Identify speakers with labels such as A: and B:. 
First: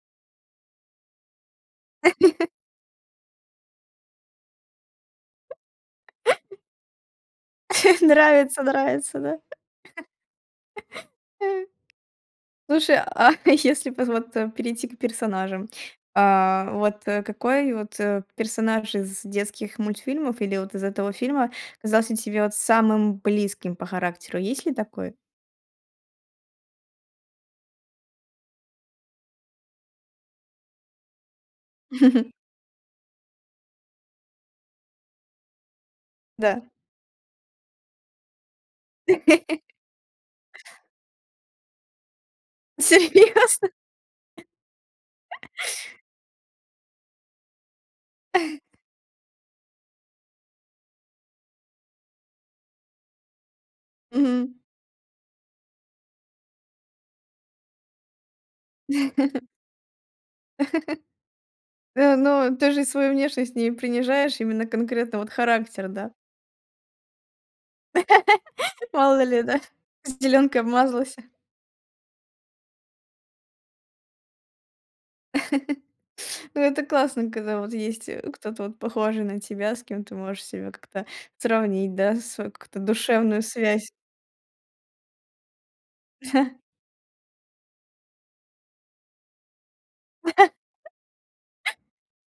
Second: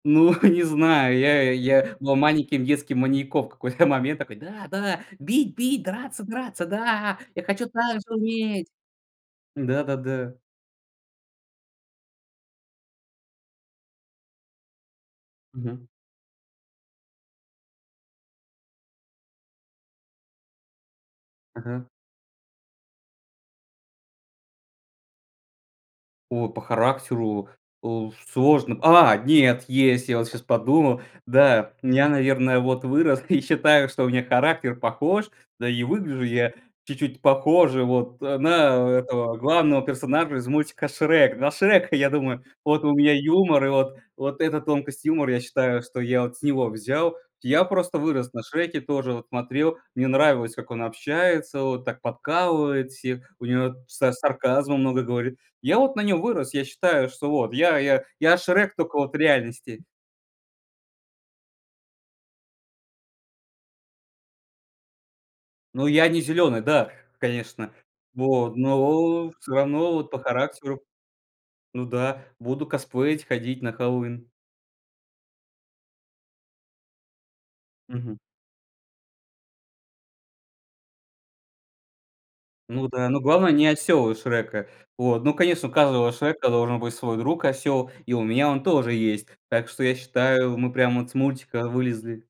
A: Ну, не знаю, я, э, я был маленьким детским маньяком в какой-то момент. Такой: "Да, да, бить, бить, драться, драться. Да, я хочу также
B: Нравится,
A: уметь."
B: нравится да.
A: М-да, да-да.
B: Слушай, а если поз вот, э, перейти к персонажам,
A: Мгм.
B: а, вот, э, какой вот, э, персонаж из детских мультфильмов или вот из этого фильма
A: Ага.
B: казался тебе вот самым близким по характеру, есть ли такой?
A: О, по характеру, уф, сложно. А, нет, есть! Я вот щас подумал. Да, нь я, наверное, вот вырос и считаю, что у меня характер похож, да и выгляжу я
B: Да.
A: чуть-чуть похоже вот, э, на этого главного персонажа из мультика "Шрек". На Шрека, я думаю, вот у меня юмор, и
B: Серьёзно?
A: вот вот эта тонкость юмора я считаю, что я вот с него взял. Я просто вырос на Шреке, тоже вот смотрел, мне нравилось, как он общается, вот так подкалывает всех, у него са
B: Мгм.
A: сарказма много говорит. Я вот на нём вырос. Я считаю, что вот я я я Шрек тока вот в реальности.
B: Э, но ты же свою внешность не принижаешь, именно конкретно вот
A: Ну,
B: характер,
A: я
B: да?
A: не зеленый, да, конечно. Вот,
B: Мало
A: но
B: ли,
A: всё
B: да,
A: равно вот по
B: зеленкой
A: характеру.
B: обмазался.
A: Ну да, буду косплеить, ходить на Хэллоуин.
B: Ну это классно, когда вот есть,
A: Мгм.
B: э, кто-то вот похожий на тебя, с кем ты можешь себя как-то сравнить, да, свою какую-то
A: Ну да, но
B: душевную
A: главное не
B: связь.
A: осёл из "Шрека". Вот ну конечно, у каждого Шрека должен быть свой друг осёл, и у меня он тоже есть. Так что я считаю, мы прям вот с мультика вылезли.